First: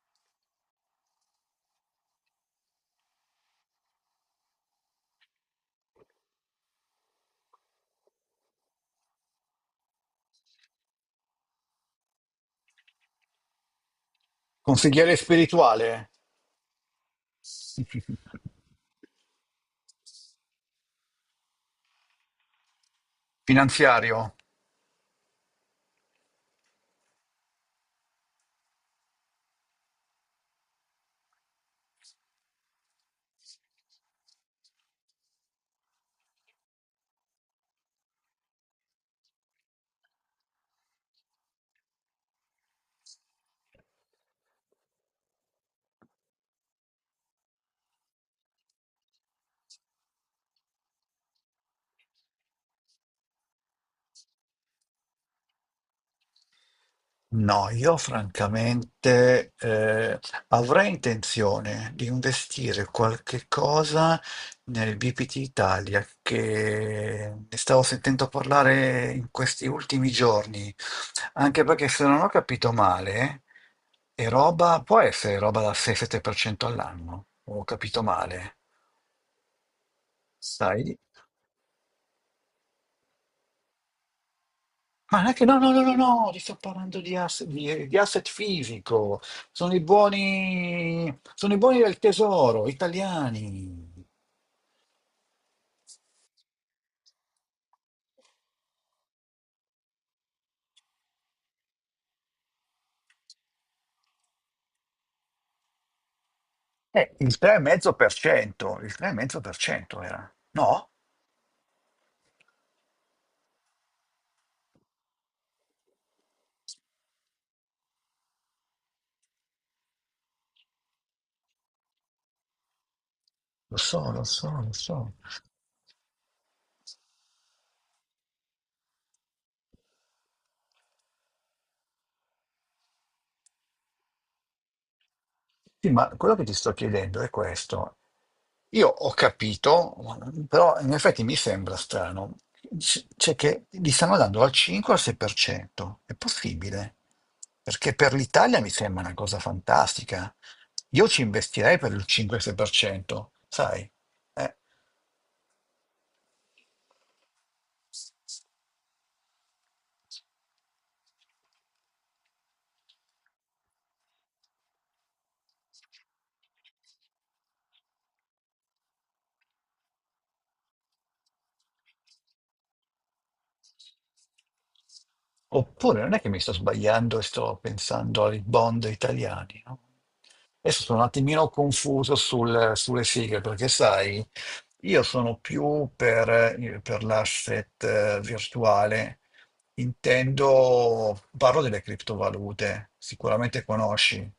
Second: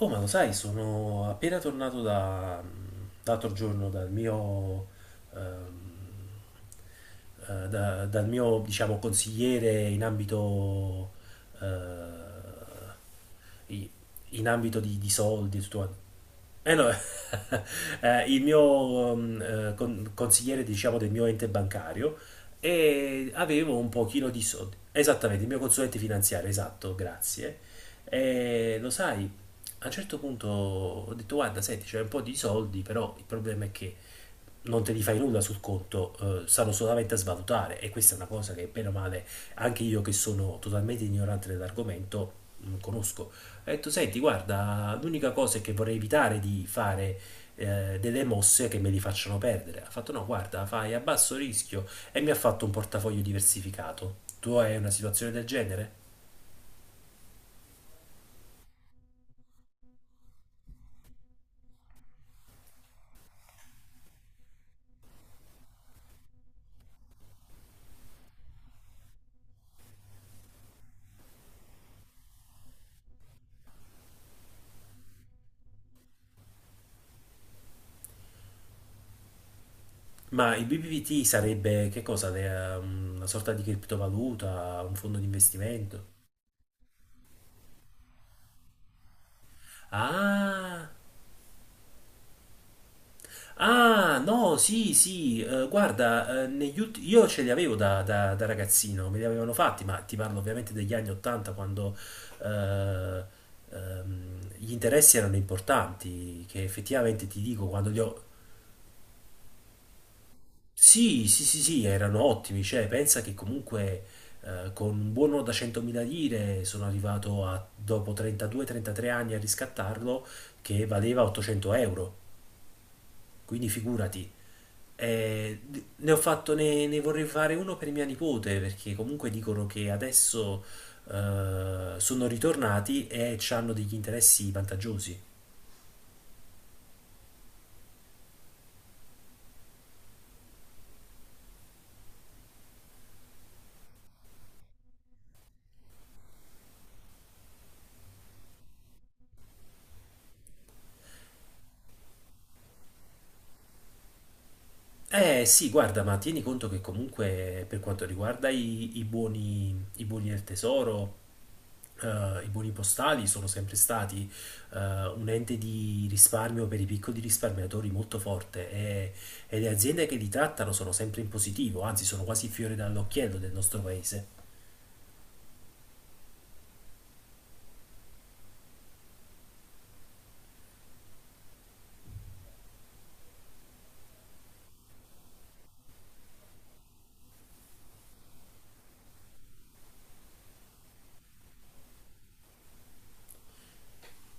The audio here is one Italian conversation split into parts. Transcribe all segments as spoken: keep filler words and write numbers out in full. Oh, ma lo sai, sono appena tornato da, l'altro giorno dal mio, ehm, eh, da- dal mio, diciamo, consigliere in ambito, eh, i- in ambito di, di Consigliere soldi e tutto quanto. spirituale? Eh no, eh, il mio ehm, eh, con- consigliere, diciamo, del mio ente bancario e avevo un pochino Finanziario? di soldi. Esattamente, il mio consulente finanziario, esatto, grazie. E lo sai, a un certo punto ho detto, guarda, senti, c'è un po' di soldi, però il problema è che non te li fai nulla sul conto, eh, stanno solamente a svalutare e questa è una cosa che bene o male anche io che sono totalmente ignorante dell'argomento non conosco. Ho detto, senti, guarda, l'unica cosa è che vorrei evitare di fare eh, delle mosse che me li facciano perdere. Ha fatto, no, guarda, fai a basso rischio e mi ha fatto un portafoglio diversificato. Tu hai una situazione del genere? No, io francamente eh, avrei intenzione di investire qualche cosa nel B P T Italia che ne stavo sentendo parlare in questi ultimi giorni, anche perché se non ho capito male, è roba, può essere roba da sei-sette per cento all'anno, ho capito male. Ma il Sai, B B V T sarebbe che cosa? De- um, Una sorta di criptovaluta, un fondo ma di non è che, no, no, no, no, investimento? no, ti sto parlando di, ass- di- di asset fisico. Sono i Ah, buoni, Sono i buoni del tesoro, italiani. ah, no, sì, sì, eh, guarda, eh, negli ulti- io ce li avevo da, da- da ragazzino, me li avevano fatti, ma ti parlo ovviamente degli anni ottanta quando eh, ehm, gli interessi erano importanti, che effettivamente ti Eh, dico, quando li il ho. 3,5%, il 3,5% era. No? Sì, sì, sì, sì, erano ottimi, cioè pensa che comunque eh, con un buono da centomila lire sono arrivato a, dopo trentadue trentatré anni a riscattarlo che valeva ottocento euro, quindi Lo so, lo figurati. so, lo so. Eh, ne ho fatto, ne, ne vorrei fare uno per mia nipote perché comunque dicono che adesso eh, sono ritornati e hanno degli interessi vantaggiosi. Sì, ma quello che ti sto chiedendo è questo. Io ho capito, però in effetti mi sembra strano, c- cioè che li stanno dando dal cinque al sei per cento. È possibile? Perché per l'Italia mi sembra una cosa fantastica. Io ci investirei per il cinque-sei per cento, sai? Eh, Eh sì, guarda, ma tieni conto che comunque per quanto riguarda i, i buoni, i buoni del tesoro... eh, i buoni postali sono sempre stati eh, un ente di risparmio per i piccoli risparmiatori molto forte e, e le aziende che li trattano sono sempre in positivo, anzi sono quasi fiore dall'occhiello del nostro paese. Oppure non è che mi sto sbagliando e sto pensando ai bond italiani, no? Adesso sono un attimino confuso sul- sulle sigle, perché sai, io sono più per, eh, per l'asset eh, virtuale, intendo, parlo delle criptovalute, sicuramente conosci.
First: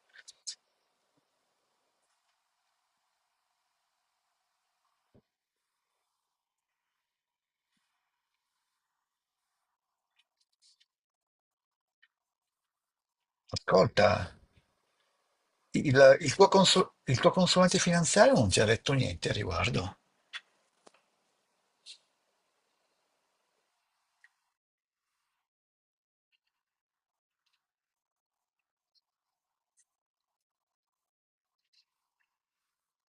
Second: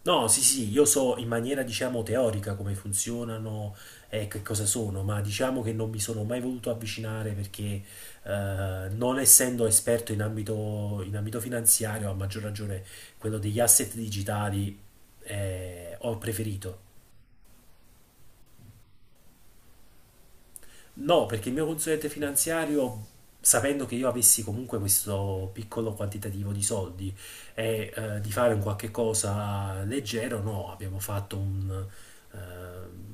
No, sì, sì, sì, io so in maniera diciamo teorica come funzionano e che cosa sono, ma diciamo che non mi sono mai voluto avvicinare perché eh, non essendo esperto in ambito, in ambito finanziario, a maggior ragione quello degli asset Ascolta, digitali, eh, il, ho il tuo preferito. consul- il tuo consulente finanziario non ti ha detto niente a riguardo? No, perché il mio consulente finanziario, sapendo che io avessi comunque questo piccolo quantitativo di soldi e eh, di fare un qualche cosa leggero, no, abbiamo fatto un, eh,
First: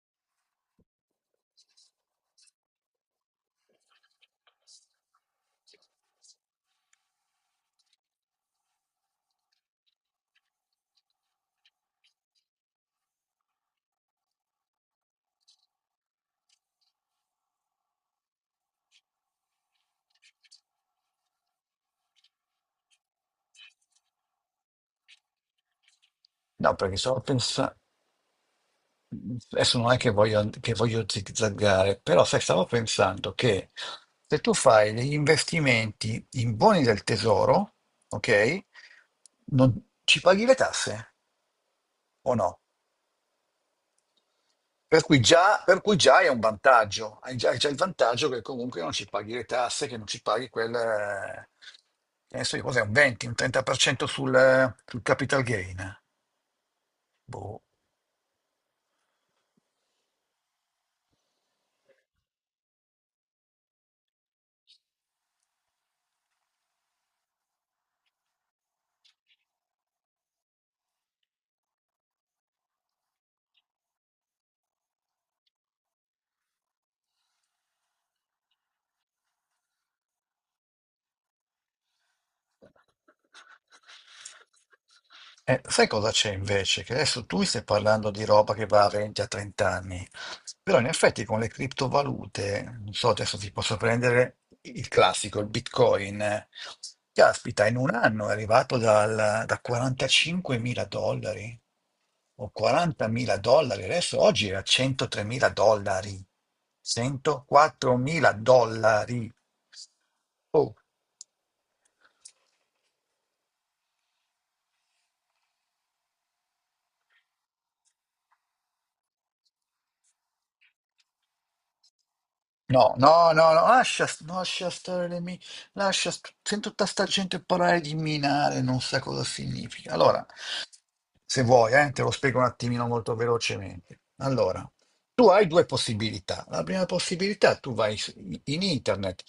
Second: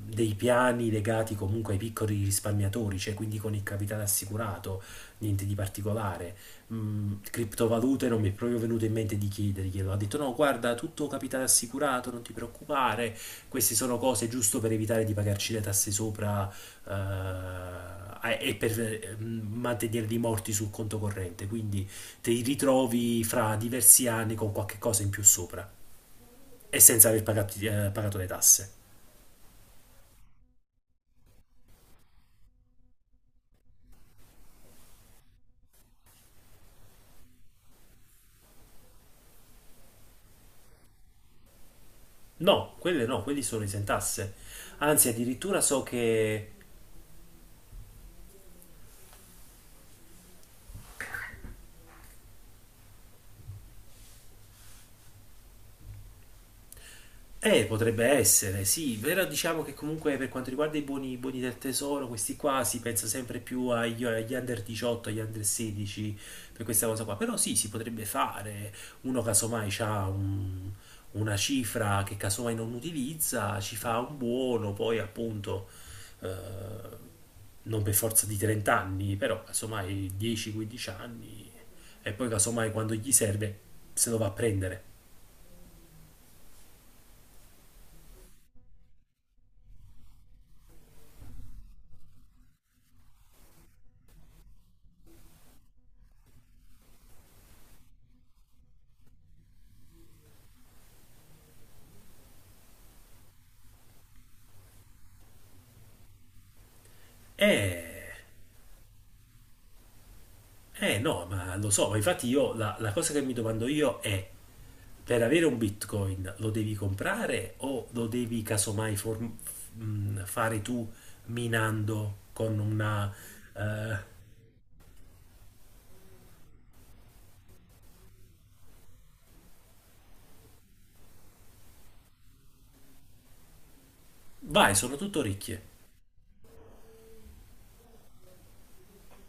dei piani legati comunque ai piccoli risparmiatori, cioè quindi con il capitale assicurato, niente di particolare. Mm, criptovalute non mi è proprio venuto in mente di chiederglielo. Ha detto no, guarda, tutto capitale assicurato, non ti preoccupare, queste sono cose giusto per evitare di pagarci le tasse sopra eh, e per ehm, mantenere dei morti sul conto corrente, quindi ti ritrovi fra diversi anni con qualche cosa in più sopra No, e perché senza stavo aver pagato, pensando... eh, pagato le tasse. Adesso non è che voglio, che voglio zigzaggare, però sai, stavo pensando che se tu fai degli investimenti in buoni del tesoro, ok, non ci paghi le tasse o no? No, quelle no, quelli sono esentasse. Per Anzi, cui addirittura già, per so cui già è un che... vantaggio, hai già, hai già il vantaggio che comunque non ci paghi le tasse, che non ci paghi quel... eh, che ne so io, cos'è, un venti, un trenta per cento sul, sul capital gain. Boh. Eh, potrebbe essere, sì, però diciamo che comunque per quanto riguarda i buoni, i buoni del tesoro, questi qua si pensa sempre più agli, agli under diciotto, agli under sedici, per questa cosa qua, però sì, si potrebbe fare, uno casomai ha una cifra che casomai non utilizza, ci fa un buono, poi appunto, eh, non per forza di trenta anni, però casomai dieci quindici anni, e poi casomai quando gli serve se lo va a prendere. Eh, sai cosa c'è invece? Che adesso tu mi stai parlando di roba che va a venti a trenta anni, però in effetti con le criptovalute, non so, adesso ti posso prendere il classico, il Bitcoin. eh. Caspita, in un anno è arrivato dal- da quarantacinque mila dollari o quaranta mila dollari, adesso oggi è a centotré mila dollari, centoquattro Eh... mila dollari. Oh, Eh no, ma lo so, ma infatti io la, la cosa che mi domando io è, per avere un Bitcoin lo devi comprare o lo devi casomai form- f- mh, fare tu minando con no, una... no, no, no, eh, lascia, lascia stare le mine, lascia, st- sento tutta sta gente parlare di minare, non sa cosa significa. Allora, se vuoi, eh, te lo spiego un attimino molto velocemente. Allora, vai, sono tutto tu hai ricche, due possibilità. La prima possibilità, tu vai su- in internet,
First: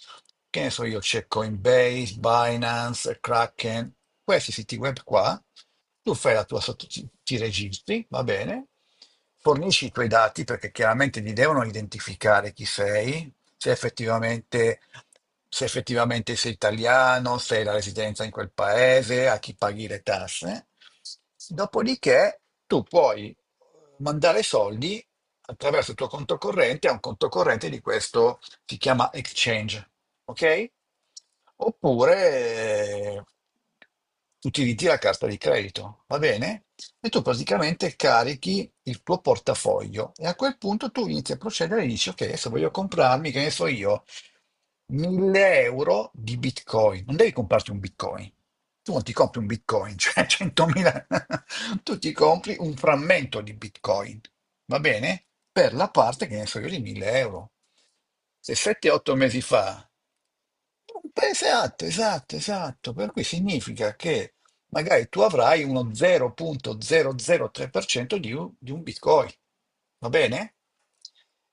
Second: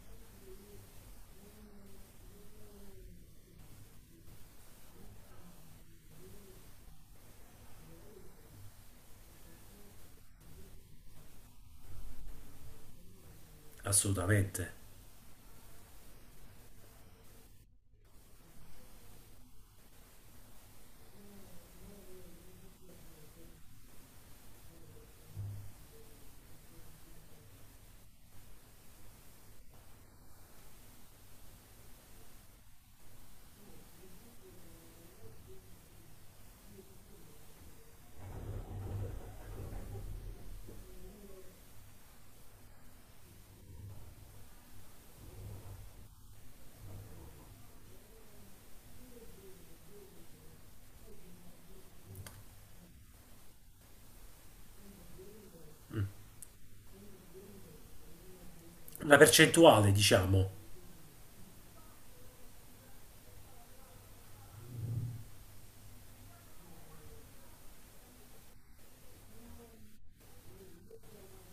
che ne so io, c'è Coinbase, Binance, Kraken, questi siti web qua, tu fai la tua sotto, ti ti registri, va bene, fornisci i tuoi dati perché chiaramente ti devono identificare chi sei, se assolutamente. effettivamente, se effettivamente sei italiano, se hai la residenza in quel paese, a chi paghi le tasse. Dopodiché tu puoi eh, mandare soldi attraverso il tuo conto corrente a un conto corrente di questo, si chiama exchange, ok? Oppure eh, utilizzi la carta di credito, va bene? E tu praticamente carichi il tuo portafoglio e a quel punto tu inizi a procedere e dici, ok, adesso voglio comprarmi, che ne so io, mille euro di Bitcoin. Non devi comprarti un Bitcoin. Tu non ti compri un Bitcoin, cioè centomila. Tu ti compri un frammento di Bitcoin, va bene? Per la parte, che ne so io, di mille euro. Se sette otto Una mesi fa percentuale, diciamo. Beh, esatto, esatto, esatto. Per cui significa che magari tu avrai uno zero virgola zero zero tre per cento di un, di un Bitcoin. Va bene?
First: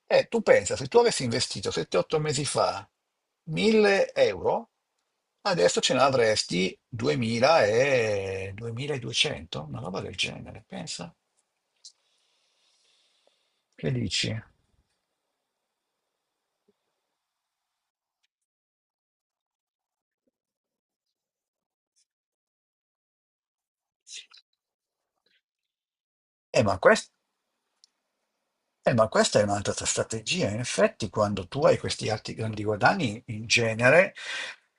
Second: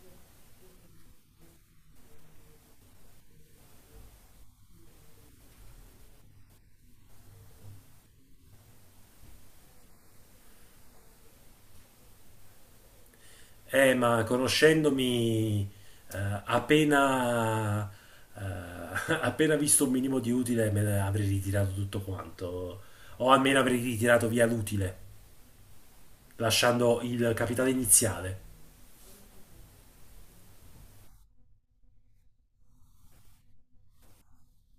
E tu pensa, se tu avessi investito sette otto mesi fa mille euro, adesso ce ne avresti duemila e duemiladuecento, una roba del genere, pensa. Che Eh, ma dici? conoscendomi, eh, appena, eh, appena visto un minimo di utile me ne avrei ritirato tutto quanto, o almeno avrei ritirato via l'utile, Eh, ma lasciando questo. il capitale iniziale. Eh, ma questa è un'altra tua strategia. In effetti, quando tu hai questi alti grandi guadagni, in genere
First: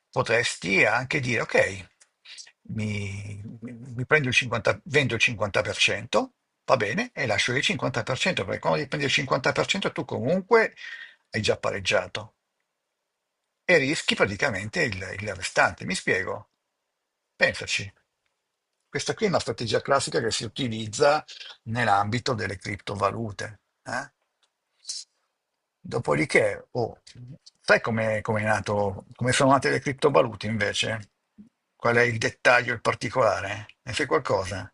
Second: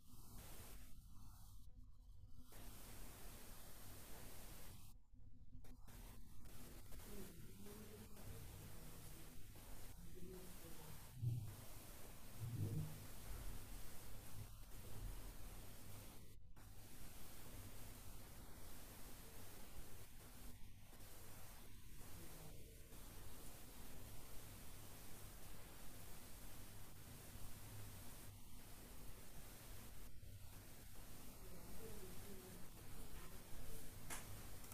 potresti anche dire: ok, mi, mi prendo il cinquanta, vendo il cinquanta per cento, va bene, e lascio il cinquanta per cento, perché quando ti prendi il cinquanta per cento tu comunque hai già pareggiato e rischi praticamente il, il restante. Mi spiego? Pensaci. Questa qui è una strategia classica che si utilizza nell'ambito delle criptovalute. eh. Dopodiché, oh, sai come come è nato, come sono nate le criptovalute invece? Qual è il dettaglio, il particolare? Ne sai qualcosa?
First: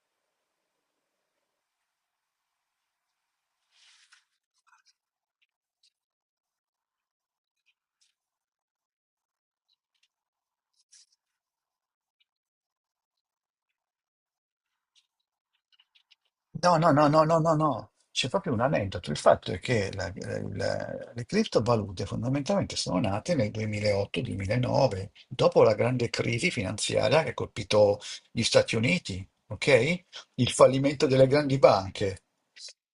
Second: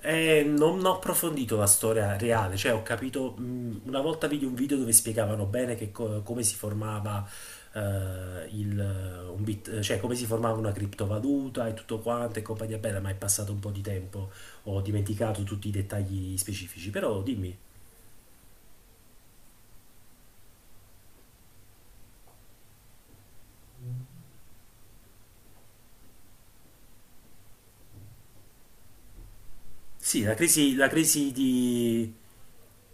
E non ho approfondito la storia reale, cioè ho capito, mh, una volta vidi un video dove spiegavano bene che co- come si formava eh, il, eh, un bit- cioè come si formava una criptovaluta e tutto quanto e compagnia bella, ma è passato un po' di tempo, ho dimenticato tutti i dettagli No, specifici, no, no, però no, no, no, dimmi. no. C'è proprio un aneddoto. Il fatto è che la- la- la- le criptovalute fondamentalmente sono nate nel duemilaotto-duemilanove, dopo la grande crisi finanziaria che ha colpito gli Stati Uniti, ok? Sì, la Il crisi, la fallimento delle crisi grandi di... banche.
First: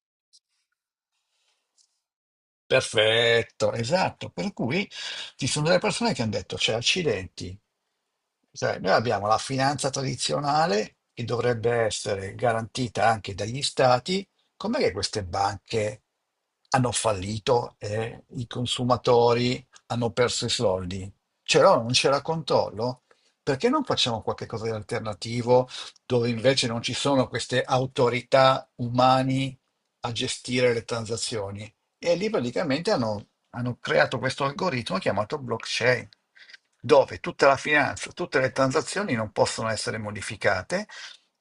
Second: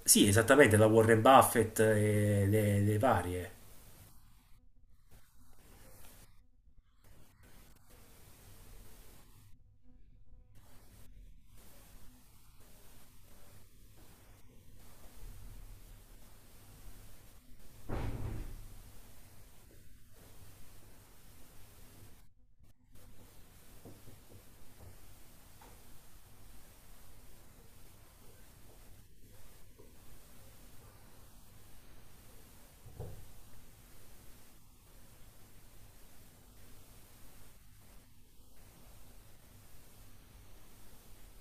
Sì, esattamente, la Warren Buffett e le, le varie. Perfetto, esatto. Per cui ci sono delle persone che hanno detto, cioè, accidenti, sai, noi abbiamo la finanza tradizionale che dovrebbe essere garantita anche dagli stati, com'è che queste banche hanno fallito e i consumatori hanno perso i soldi? C'era o non c'era controllo? Perché non facciamo qualche cosa di alternativo dove invece non ci sono queste autorità umane a gestire le transazioni? E lì praticamente hanno, hanno creato questo algoritmo chiamato blockchain, dove tutta la finanza, tutte le transazioni non possono essere modificate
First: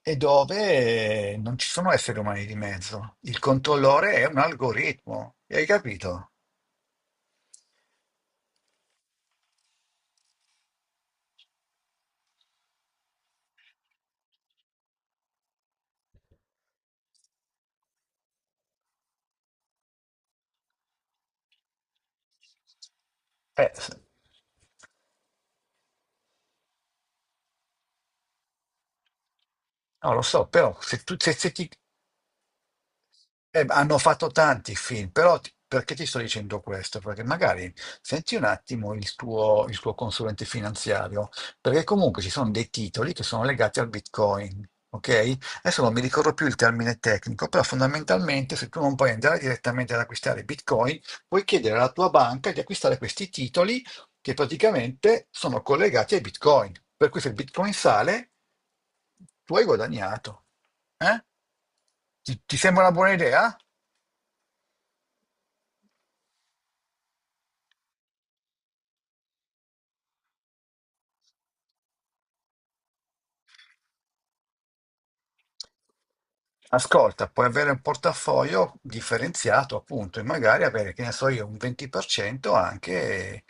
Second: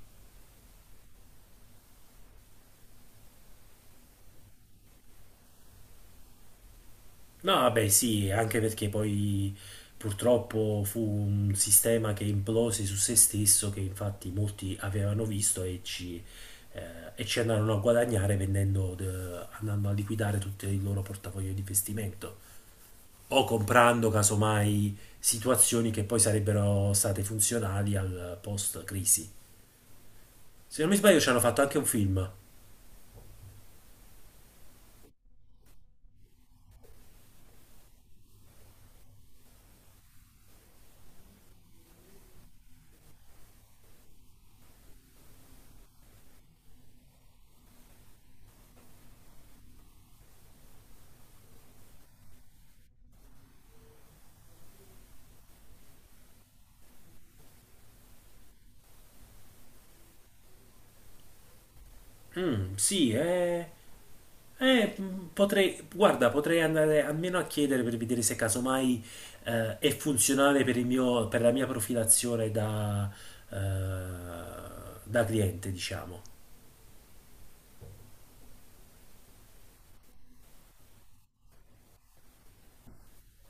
e dove eh, non ci sono esseri umani di mezzo. Il controllore è un algoritmo, hai capito? No, vabbè, sì, anche perché poi purtroppo fu un sistema che implose su se stesso, che infatti molti avevano visto e ci, eh, e ci andarono a guadagnare vendendo, de- andando a liquidare tutto il loro portafoglio di investimento o Eh, s- comprando casomai situazioni che poi sarebbero state funzionali al post-crisi. no, lo so, però Se non mi se tu, sbaglio, ci se, hanno se fatto ti, anche un film. Eh, ma hanno fatto tanti film, però ti- perché ti sto dicendo questo? Perché magari senti un attimo il tuo, il tuo consulente finanziario, perché comunque ci sono dei titoli che sono legati al Bitcoin, ok? Adesso non mi ricordo più il termine tecnico, però fondamentalmente se tu non puoi andare direttamente ad acquistare Bitcoin, puoi chiedere alla tua banca di acquistare questi titoli che praticamente sono collegati ai Bitcoin. Per cui se il Bitcoin sale, tu hai guadagnato. eh? Ti, ti Mm, sembra una buona sì, idea? eh. Eh, mh, potrei, guarda, potrei andare almeno a chiedere per vedere se casomai eh, è funzionale per il mio, per la mia profilazione da, eh, da cliente, diciamo. Ascolta, puoi avere un portafoglio differenziato, appunto, e magari avere, che ne so io, un venti per cento anche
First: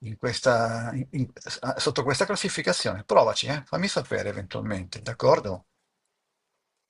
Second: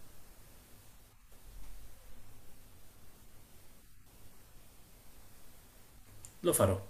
in questa, in- in- sotto questa classificazione. Provaci, eh? Fammi sapere eventualmente, d'accordo? Lo farò.